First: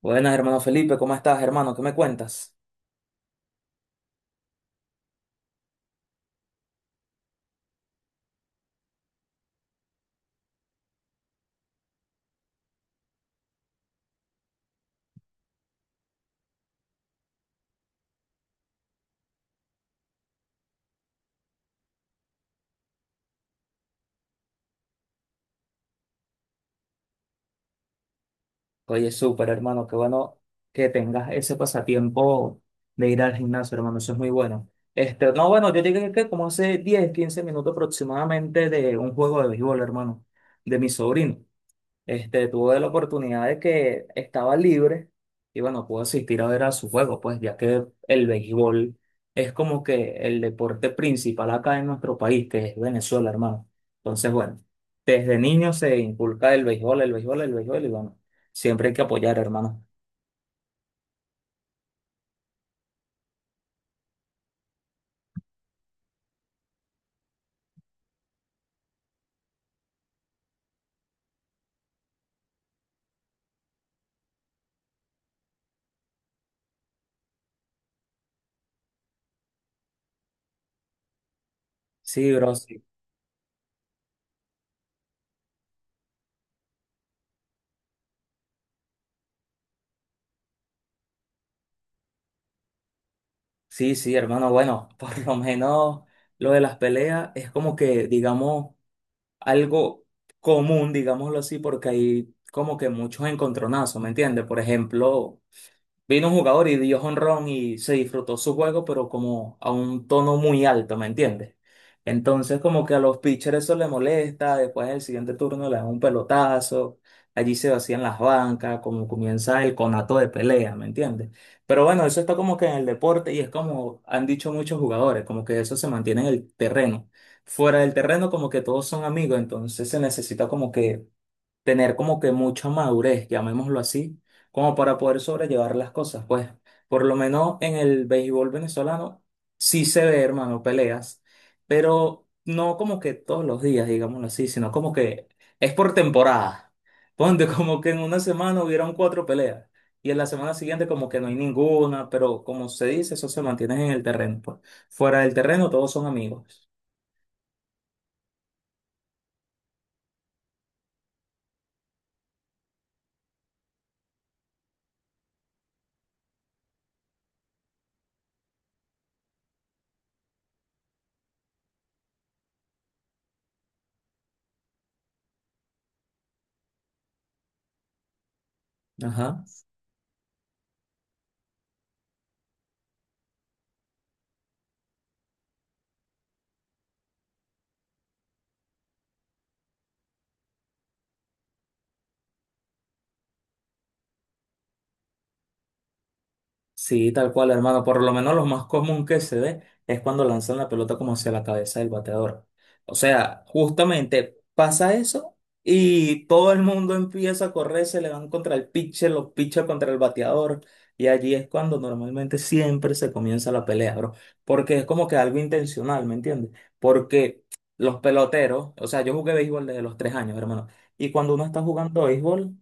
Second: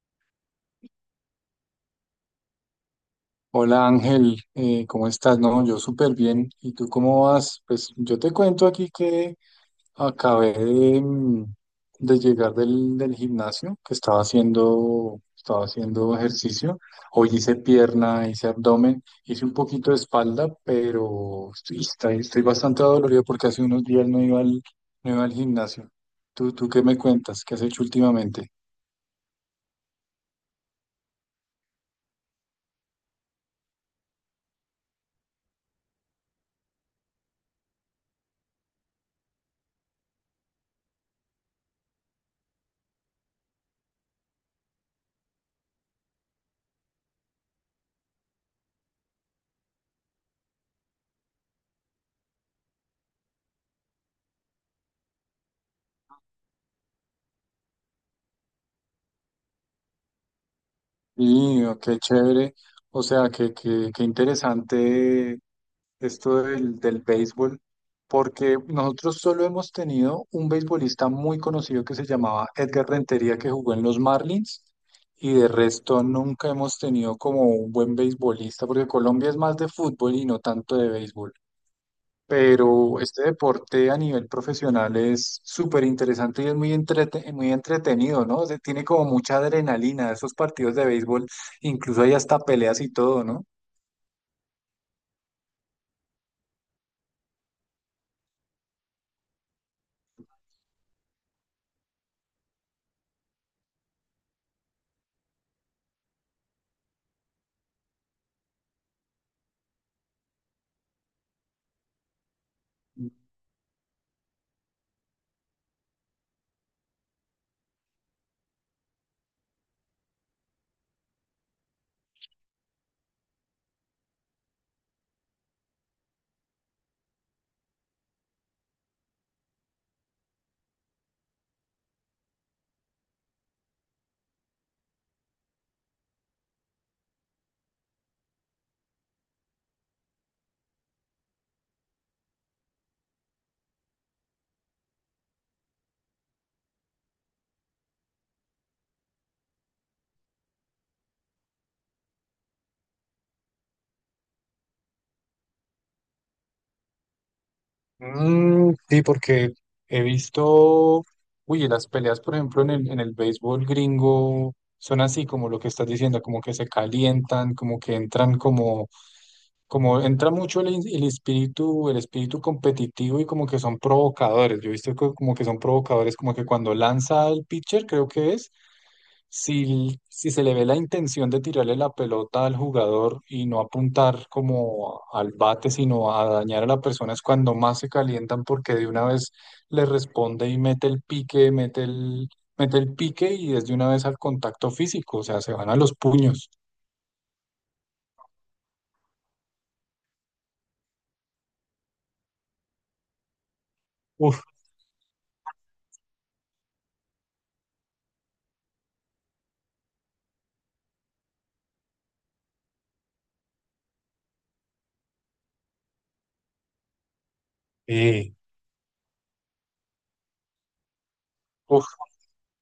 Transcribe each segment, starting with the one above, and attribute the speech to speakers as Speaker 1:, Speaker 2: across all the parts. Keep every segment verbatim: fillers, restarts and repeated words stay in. Speaker 1: Buenas, hermano Felipe, ¿cómo estás, hermano? ¿Qué me cuentas?
Speaker 2: Hola Ángel, eh, ¿cómo estás? No, yo súper bien. ¿Y tú cómo vas? Pues yo te cuento aquí que acabé de, mm, de llegar del, del gimnasio, que estaba haciendo, estaba haciendo ejercicio. Hoy hice pierna, hice abdomen, hice un poquito de espalda, pero estoy, estoy, estoy bastante dolorido porque hace unos días no iba al, no iba al gimnasio. ¿Tú, tú qué me cuentas? ¿Qué has hecho últimamente?
Speaker 1: Oye, súper, hermano, qué bueno que tengas ese pasatiempo de ir al gimnasio, hermano, eso es muy bueno. Este, no, bueno, yo llegué que como hace diez quince minutos aproximadamente de un juego de béisbol, hermano, de mi sobrino. Este, tuve la oportunidad de que estaba libre y bueno, pude asistir a ver a su juego, pues ya que el béisbol es como que el deporte principal acá en nuestro país, que es Venezuela, hermano. Entonces, bueno, desde niño se inculca el béisbol, el béisbol, el béisbol y bueno, siempre hay que apoyar, hermano.
Speaker 2: Y oh, qué chévere. O sea, qué, qué qué interesante esto del, del béisbol, porque nosotros solo hemos tenido un beisbolista muy conocido que se llamaba Edgar Rentería, que jugó en los Marlins, y de resto nunca hemos tenido como un buen beisbolista, porque Colombia es más de fútbol y no tanto de béisbol.
Speaker 1: Sí, bro, sí.
Speaker 2: Pero este deporte a nivel profesional es súper interesante y es muy, entrete- muy entretenido, ¿no? O sea, tiene como mucha adrenalina, esos partidos de béisbol, incluso hay hasta peleas y todo, ¿no?
Speaker 1: Sí, sí, hermano, bueno, por lo menos lo de las peleas es como que, digamos, algo común, digámoslo así, porque hay como que muchos encontronazos, ¿me entiendes? Por ejemplo, vino un jugador y dio jonrón y se disfrutó su juego, pero como a un tono muy alto, ¿me entiendes? Entonces, como que a los pitchers eso le molesta, después en el siguiente turno le dan un pelotazo, allí se vacían las bancas, como comienza el conato de pelea, ¿me entiendes? Pero bueno, eso está como que en el deporte y es como han dicho muchos jugadores, como que eso se mantiene en el terreno. Fuera del terreno, como que todos son amigos, entonces se necesita como que tener como que mucha madurez, llamémoslo así, como para poder sobrellevar las cosas. Pues por lo menos en el béisbol venezolano sí se ve, hermano, peleas, pero no como que todos los días, digámoslo así, sino como que es por temporada. Ponte como que en una semana hubieron cuatro peleas. Y en la semana siguiente como que no hay ninguna, pero como se dice, eso se mantiene en el terreno, pues. Fuera del terreno todos son amigos.
Speaker 2: Mm, sí, porque he visto, uy, las peleas, por ejemplo, en el, en el béisbol gringo son así como lo que estás diciendo, como que se calientan, como que entran como, como entra mucho el, in- el espíritu, el espíritu competitivo y como que son provocadores. Yo he visto que como que son provocadores, como que cuando lanza el pitcher, creo que es,
Speaker 1: Ajá.
Speaker 2: si, si se le ve la intención de tirarle la pelota al jugador y no apuntar como al bate, sino a dañar a la persona, es cuando más se calientan porque de una vez le responde y mete el pique, mete el, mete el pique y es de una vez al contacto físico, o sea, se van a los puños.
Speaker 1: Sí, tal cual, hermano. Por lo menos lo más común que se ve es cuando lanzan la pelota como hacia la cabeza del bateador. O sea, justamente
Speaker 2: Uf,
Speaker 1: pasa eso y todo el mundo empieza a correr, se le van contra el pitcher, los pitchers contra el bateador. Y allí es cuando normalmente siempre se comienza la pelea, bro. Porque es como que algo intencional, ¿me entiendes? Porque los
Speaker 2: eh,
Speaker 1: peloteros, o sea, yo jugué béisbol desde los tres años, hermano. Y cuando uno está
Speaker 2: uf,
Speaker 1: jugando béisbol,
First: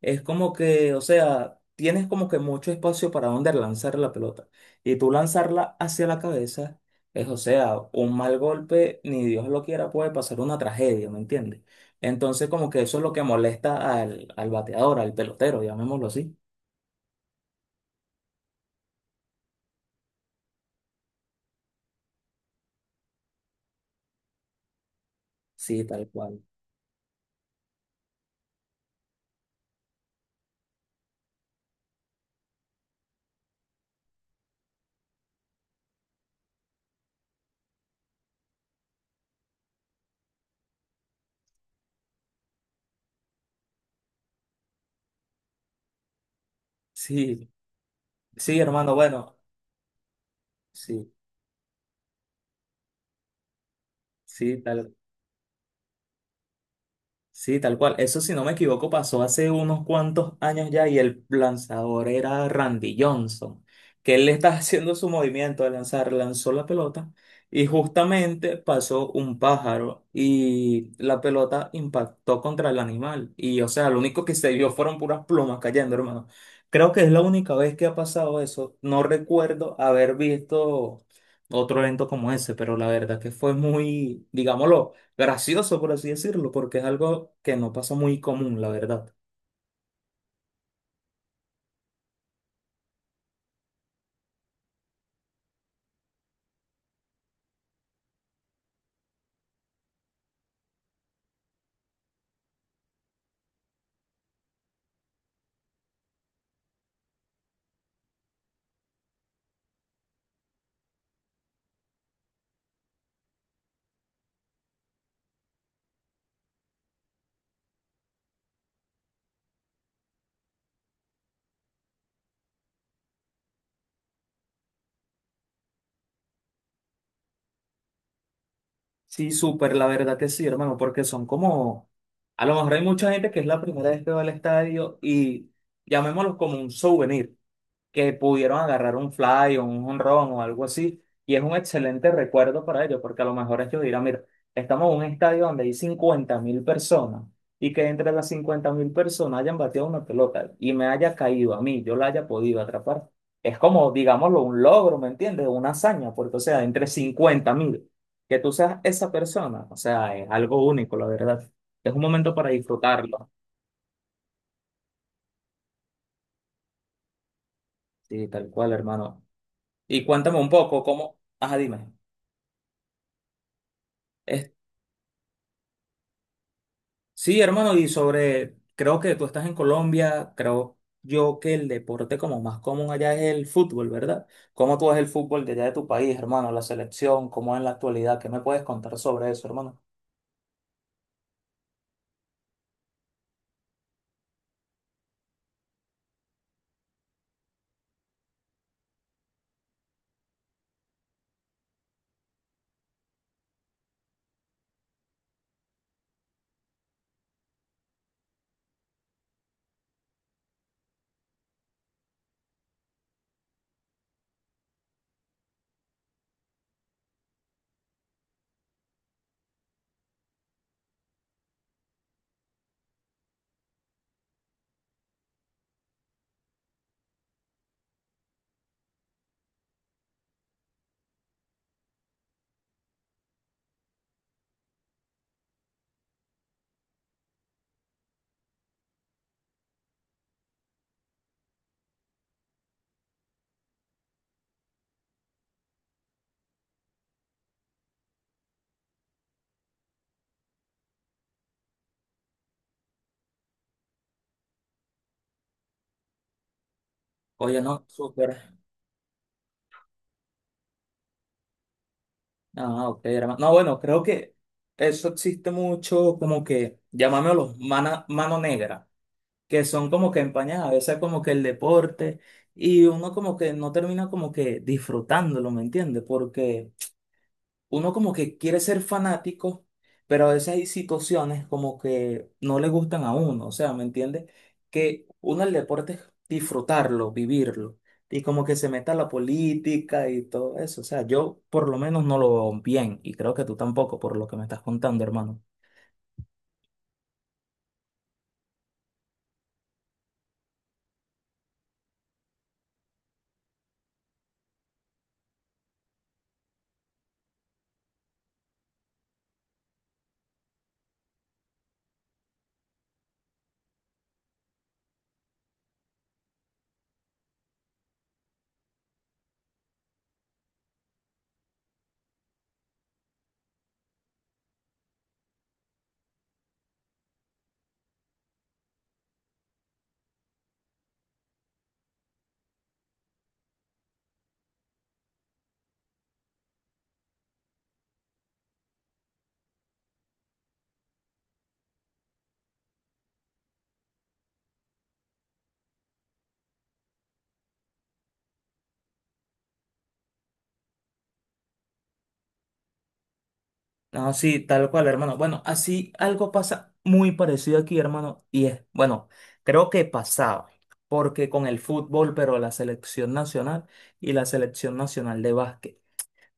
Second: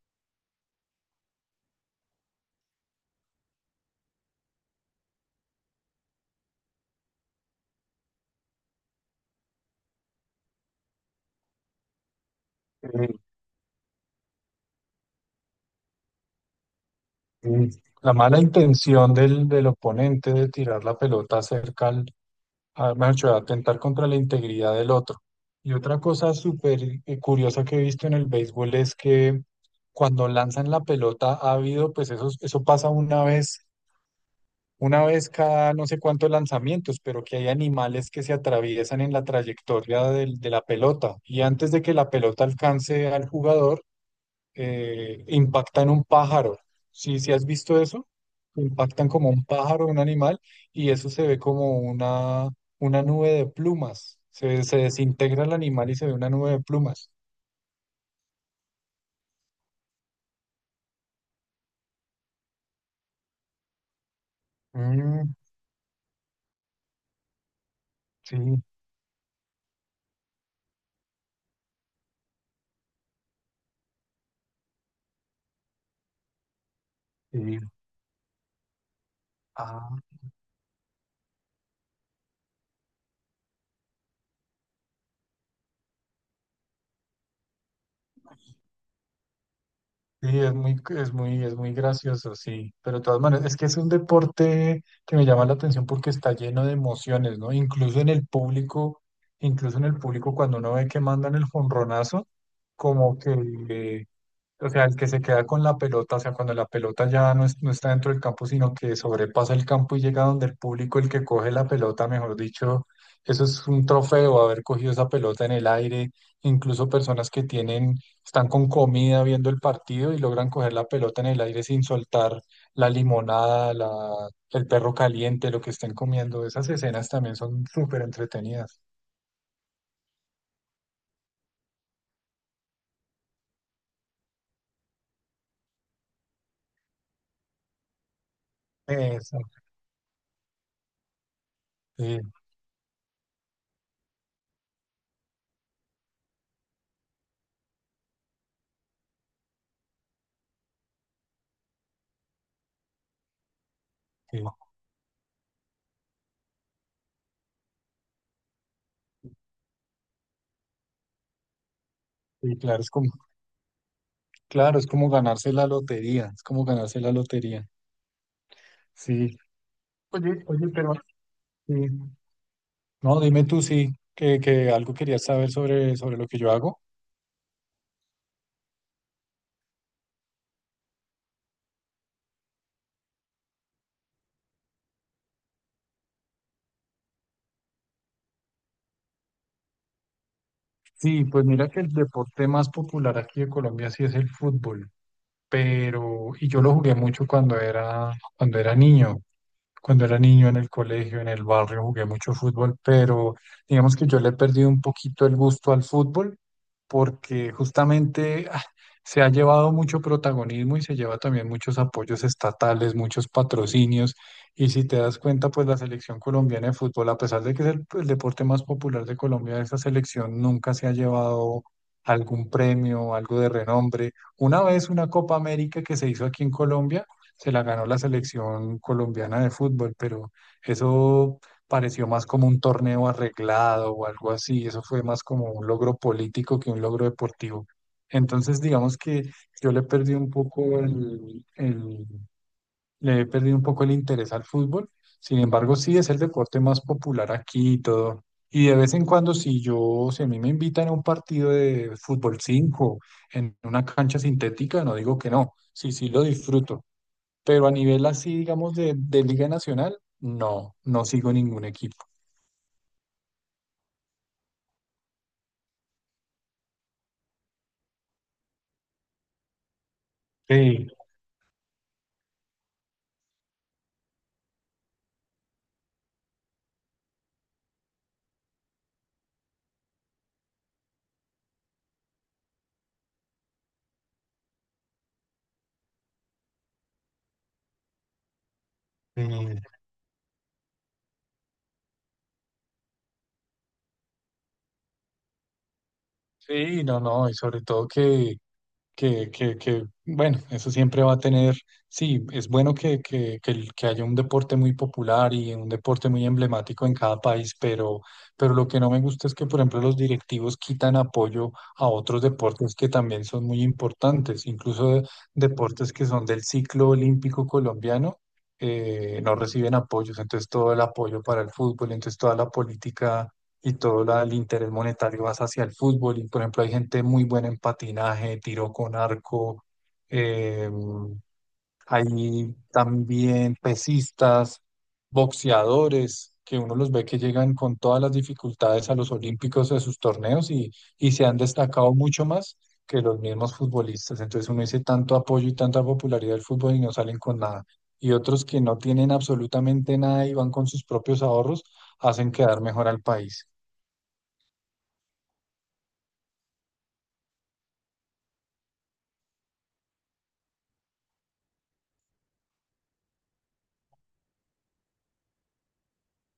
Speaker 1: es como que, o sea tienes como que mucho espacio para donde lanzar la pelota. Y tú lanzarla hacia la cabeza es, o sea, un mal golpe, ni Dios lo quiera, puede pasar una tragedia, ¿me entiendes? Entonces, como que eso es
Speaker 2: eh,
Speaker 1: lo que molesta al, al bateador, al pelotero, llamémoslo así.
Speaker 2: eh. La mala intención del, del oponente de tirar la pelota cerca al, a, mejor dicho, atentar contra la integridad del otro. Y
Speaker 1: Sí,
Speaker 2: otra
Speaker 1: tal
Speaker 2: cosa
Speaker 1: cual.
Speaker 2: súper eh, curiosa que he visto en el béisbol es que cuando lanzan la pelota ha habido, pues eso, eso pasa una vez, una vez cada no sé cuántos lanzamientos, pero que hay animales que se atraviesan en la trayectoria del- de la pelota. Y antes de que la pelota alcance al jugador, eh, impactan un pájaro. ¿Sí, sí has
Speaker 1: Sí,
Speaker 2: visto eso?
Speaker 1: sí, hermano,
Speaker 2: Impactan como
Speaker 1: bueno,
Speaker 2: un pájaro, un animal, y eso
Speaker 1: sí,
Speaker 2: se ve como una, una nube de plumas.
Speaker 1: sí,
Speaker 2: Se, se
Speaker 1: tal
Speaker 2: desintegra el animal y se ve una nube de plumas.
Speaker 1: sí, tal cual. Eso, si no me equivoco, pasó hace unos cuantos años ya y el lanzador era Randy Johnson, que él estaba haciendo su
Speaker 2: Mm,
Speaker 1: movimiento de lanzar, lanzó la pelota y justamente
Speaker 2: sí,
Speaker 1: pasó un pájaro y la pelota impactó contra el animal. Y, o sea, lo único que se vio fueron puras plumas cayendo, hermano. Creo que es la única
Speaker 2: sí.
Speaker 1: vez que ha pasado eso. No recuerdo
Speaker 2: Ah,
Speaker 1: haber visto otro evento como ese, pero la verdad que fue muy, digámoslo gracioso, por así decirlo, porque es algo que no pasa muy común, la verdad.
Speaker 2: sí, es muy, es muy, es muy gracioso, sí. Pero de todas maneras, es que es un deporte que me llama la atención porque está lleno de emociones, ¿no? Incluso en el público, incluso en el público, cuando uno ve que mandan el jonronazo, como que eh, o sea, el que se queda con la pelota, o sea, cuando la pelota ya no, es- no está dentro del campo, sino que sobrepasa el campo y llega donde el público, el que coge la pelota, mejor dicho, eso es un trofeo, haber cogido esa pelota en el aire. Incluso personas que tienen, están con comida viendo el partido y logran coger la pelota en el aire sin soltar la limonada, la, el perro caliente, lo que estén comiendo. Esas escenas también son súper entretenidas.
Speaker 1: Sí, súper, la verdad que sí, hermano, porque son como, a lo mejor hay mucha gente que es la primera vez que va al estadio y llamémoslo como un souvenir. Que pudieron agarrar un
Speaker 2: Eso,
Speaker 1: fly o un jonrón o algo así. Y es un excelente
Speaker 2: sí,
Speaker 1: recuerdo para ellos, porque a lo mejor ellos dirán, mira, estamos en un estadio donde hay cincuenta mil personas y que entre las cincuenta mil personas hayan bateado una pelota y me haya caído a mí, yo la haya podido atrapar. Es como,
Speaker 2: sí,
Speaker 1: digámoslo, un logro, ¿me entiendes? Una hazaña, porque o sea, entre cincuenta mil, que tú seas esa persona, o sea, es algo único, la verdad. Es un momento para
Speaker 2: sí, claro, es como
Speaker 1: disfrutarlo.
Speaker 2: claro, es como ganarse la lotería, es como ganarse la lotería.
Speaker 1: Sí, tal cual, hermano.
Speaker 2: Sí.
Speaker 1: Y cuéntame
Speaker 2: Oye,
Speaker 1: un
Speaker 2: oye,
Speaker 1: poco,
Speaker 2: pero
Speaker 1: ¿cómo? Ajá,
Speaker 2: sí.
Speaker 1: dime.
Speaker 2: No, dime tú sí, que, que algo querías saber sobre, sobre lo que yo hago.
Speaker 1: Sí, hermano, y sobre, creo que tú estás en Colombia, creo yo que el deporte como más común allá es el fútbol, ¿verdad? ¿Cómo tú ves el fútbol de allá de tu país, hermano? La selección, ¿cómo es en la actualidad? ¿Qué me puedes contar sobre eso, hermano?
Speaker 2: Sí, pues mira que el deporte más popular aquí de Colombia sí es el fútbol, pero, y yo lo jugué mucho cuando era, cuando era niño. Cuando era niño en el colegio, en el barrio, jugué mucho fútbol, pero digamos que yo le he perdido un poquito el gusto al fútbol porque justamente ah, se ha llevado mucho protagonismo y se lleva también muchos apoyos estatales, muchos patrocinios. Y si te das cuenta, pues la selección colombiana de fútbol, a pesar de que es el, el deporte más popular de Colombia, esa selección nunca se ha llevado algún premio, algo de renombre. Una vez una Copa América que se hizo aquí en Colombia se la ganó la selección colombiana de fútbol, pero eso pareció más como un torneo arreglado o algo así, eso fue más como un logro político que un logro deportivo. Entonces, digamos que yo le perdí un poco el, el- le he perdido un poco el interés al fútbol. Sin embargo, sí es el deporte más popular aquí y todo. Y de vez en cuando, si yo, si a mí me invitan a un partido de fútbol cinco en una cancha sintética, no digo que no. Sí, sí lo disfruto.
Speaker 1: Oye,
Speaker 2: Pero a
Speaker 1: no,
Speaker 2: nivel así,
Speaker 1: súper.
Speaker 2: digamos, de, de Liga Nacional, no, no sigo ningún equipo.
Speaker 1: Ah, ok, hermano. No, bueno, creo que eso existe mucho, como que, llamámoslo mana- mano negra, que son como que empañadas, a
Speaker 2: Sí,
Speaker 1: veces como que el deporte, y uno como que no termina como que disfrutándolo, ¿me entiendes? Porque uno como que quiere ser fanático, pero a veces hay situaciones como que no le gustan a uno, o sea, ¿me entiendes? Que uno el deporte es disfrutarlo, vivirlo, y como que se meta la
Speaker 2: sí,
Speaker 1: política y todo eso, o sea, yo por lo menos no lo veo bien, y creo que tú tampoco, por lo que me estás contando, hermano.
Speaker 2: sí, no, no, y sobre todo que que, que, que, bueno, eso siempre va a tener, sí, es bueno que, que, que el- que haya un deporte muy popular y un deporte muy emblemático en cada país, pero, pero lo que no me gusta es que, por ejemplo, los directivos quitan apoyo a otros deportes que también son muy importantes, incluso de- deportes que son del ciclo olímpico colombiano. eh, no reciben apoyos, entonces todo el apoyo para el fútbol, entonces toda la política y todo la- el interés monetario vas hacia el fútbol. Y por ejemplo, hay gente muy buena en patinaje, tiro con arco, eh, hay también pesistas, boxeadores, que uno los ve que llegan con todas las dificultades a los olímpicos de sus torneos y, y se han destacado mucho más que los mismos futbolistas. Entonces uno dice tanto apoyo y tanta popularidad del fútbol y no salen con nada. Y otros que no tienen absolutamente nada y van con sus propios ahorros, hacen quedar mejor al país.
Speaker 1: No, sí, tal cual, hermano. Bueno, así algo pasa muy parecido aquí, hermano, y es, bueno, creo que pasaba, porque con el fútbol, pero la selección nacional y la selección nacional de básquet.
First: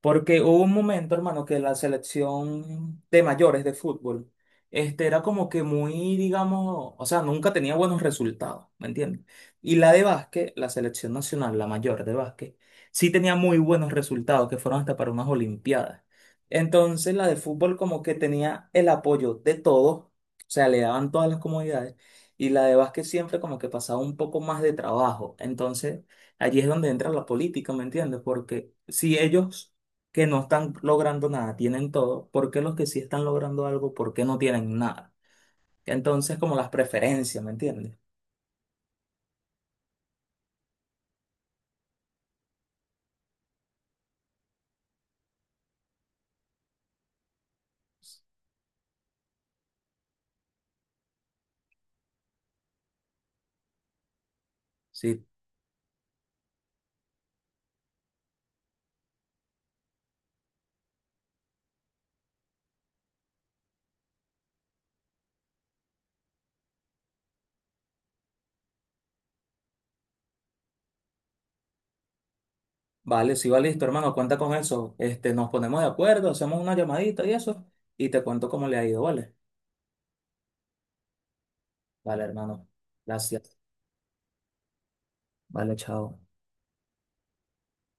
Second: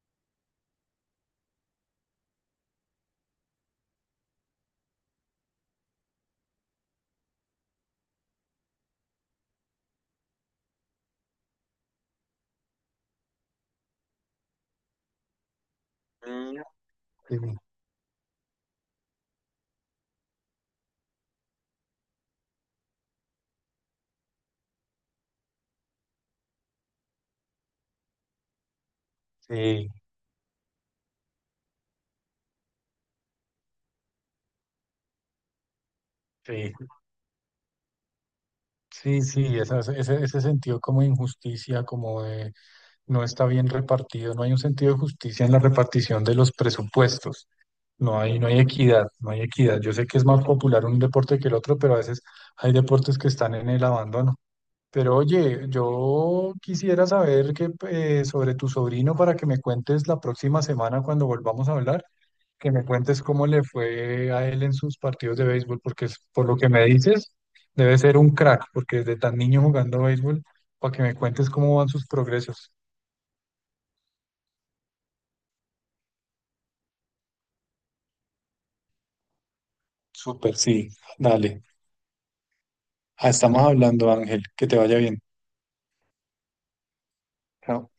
Speaker 1: Porque hubo un momento, hermano, que la selección de mayores de fútbol, este, era como que muy, digamos, o sea, nunca tenía buenos resultados, ¿me entiendes? Y la de básquet, la selección nacional, la mayor de básquet, sí tenía muy buenos resultados, que fueron hasta para unas olimpiadas. Entonces, la de
Speaker 2: Sí,
Speaker 1: fútbol como que tenía el apoyo de todos, o sea, le daban todas las comodidades, y la de básquet siempre como que pasaba un poco más de trabajo. Entonces, allí es donde entra la política, ¿me entiendes? Porque si ellos que no están logrando nada, tienen todo, ¿por qué los que sí están logrando algo, por qué no tienen nada? Entonces, como las
Speaker 2: sí,
Speaker 1: preferencias, ¿me entiendes?
Speaker 2: sí, sí, esa- ese, ese sentido como de injusticia, como de no está bien repartido, no hay un sentido de justicia en la repartición de los presupuestos, no hay, no hay equidad, no hay equidad. Yo sé que es más popular un deporte que el otro, pero a veces hay deportes que están en el abandono. Pero
Speaker 1: Sí,
Speaker 2: oye, yo quisiera saber que, eh, sobre tu sobrino para que me cuentes la próxima semana cuando volvamos a hablar. Que me cuentes cómo le fue a él en sus partidos de béisbol, porque es- por lo que me dices, debe ser un crack, porque desde tan niño jugando béisbol, para que me cuentes cómo van sus progresos.
Speaker 1: vale, sí, vale, listo, hermano, cuenta con eso. Este, nos ponemos de acuerdo, hacemos una llamadita y eso, y te cuento cómo le ha ido, ¿vale?
Speaker 2: Súper, sí, dale.
Speaker 1: Vale, hermano,
Speaker 2: Ah,
Speaker 1: gracias.
Speaker 2: estamos hablando, Ángel, que te vaya bien.
Speaker 1: Vale, chao.
Speaker 2: Chao.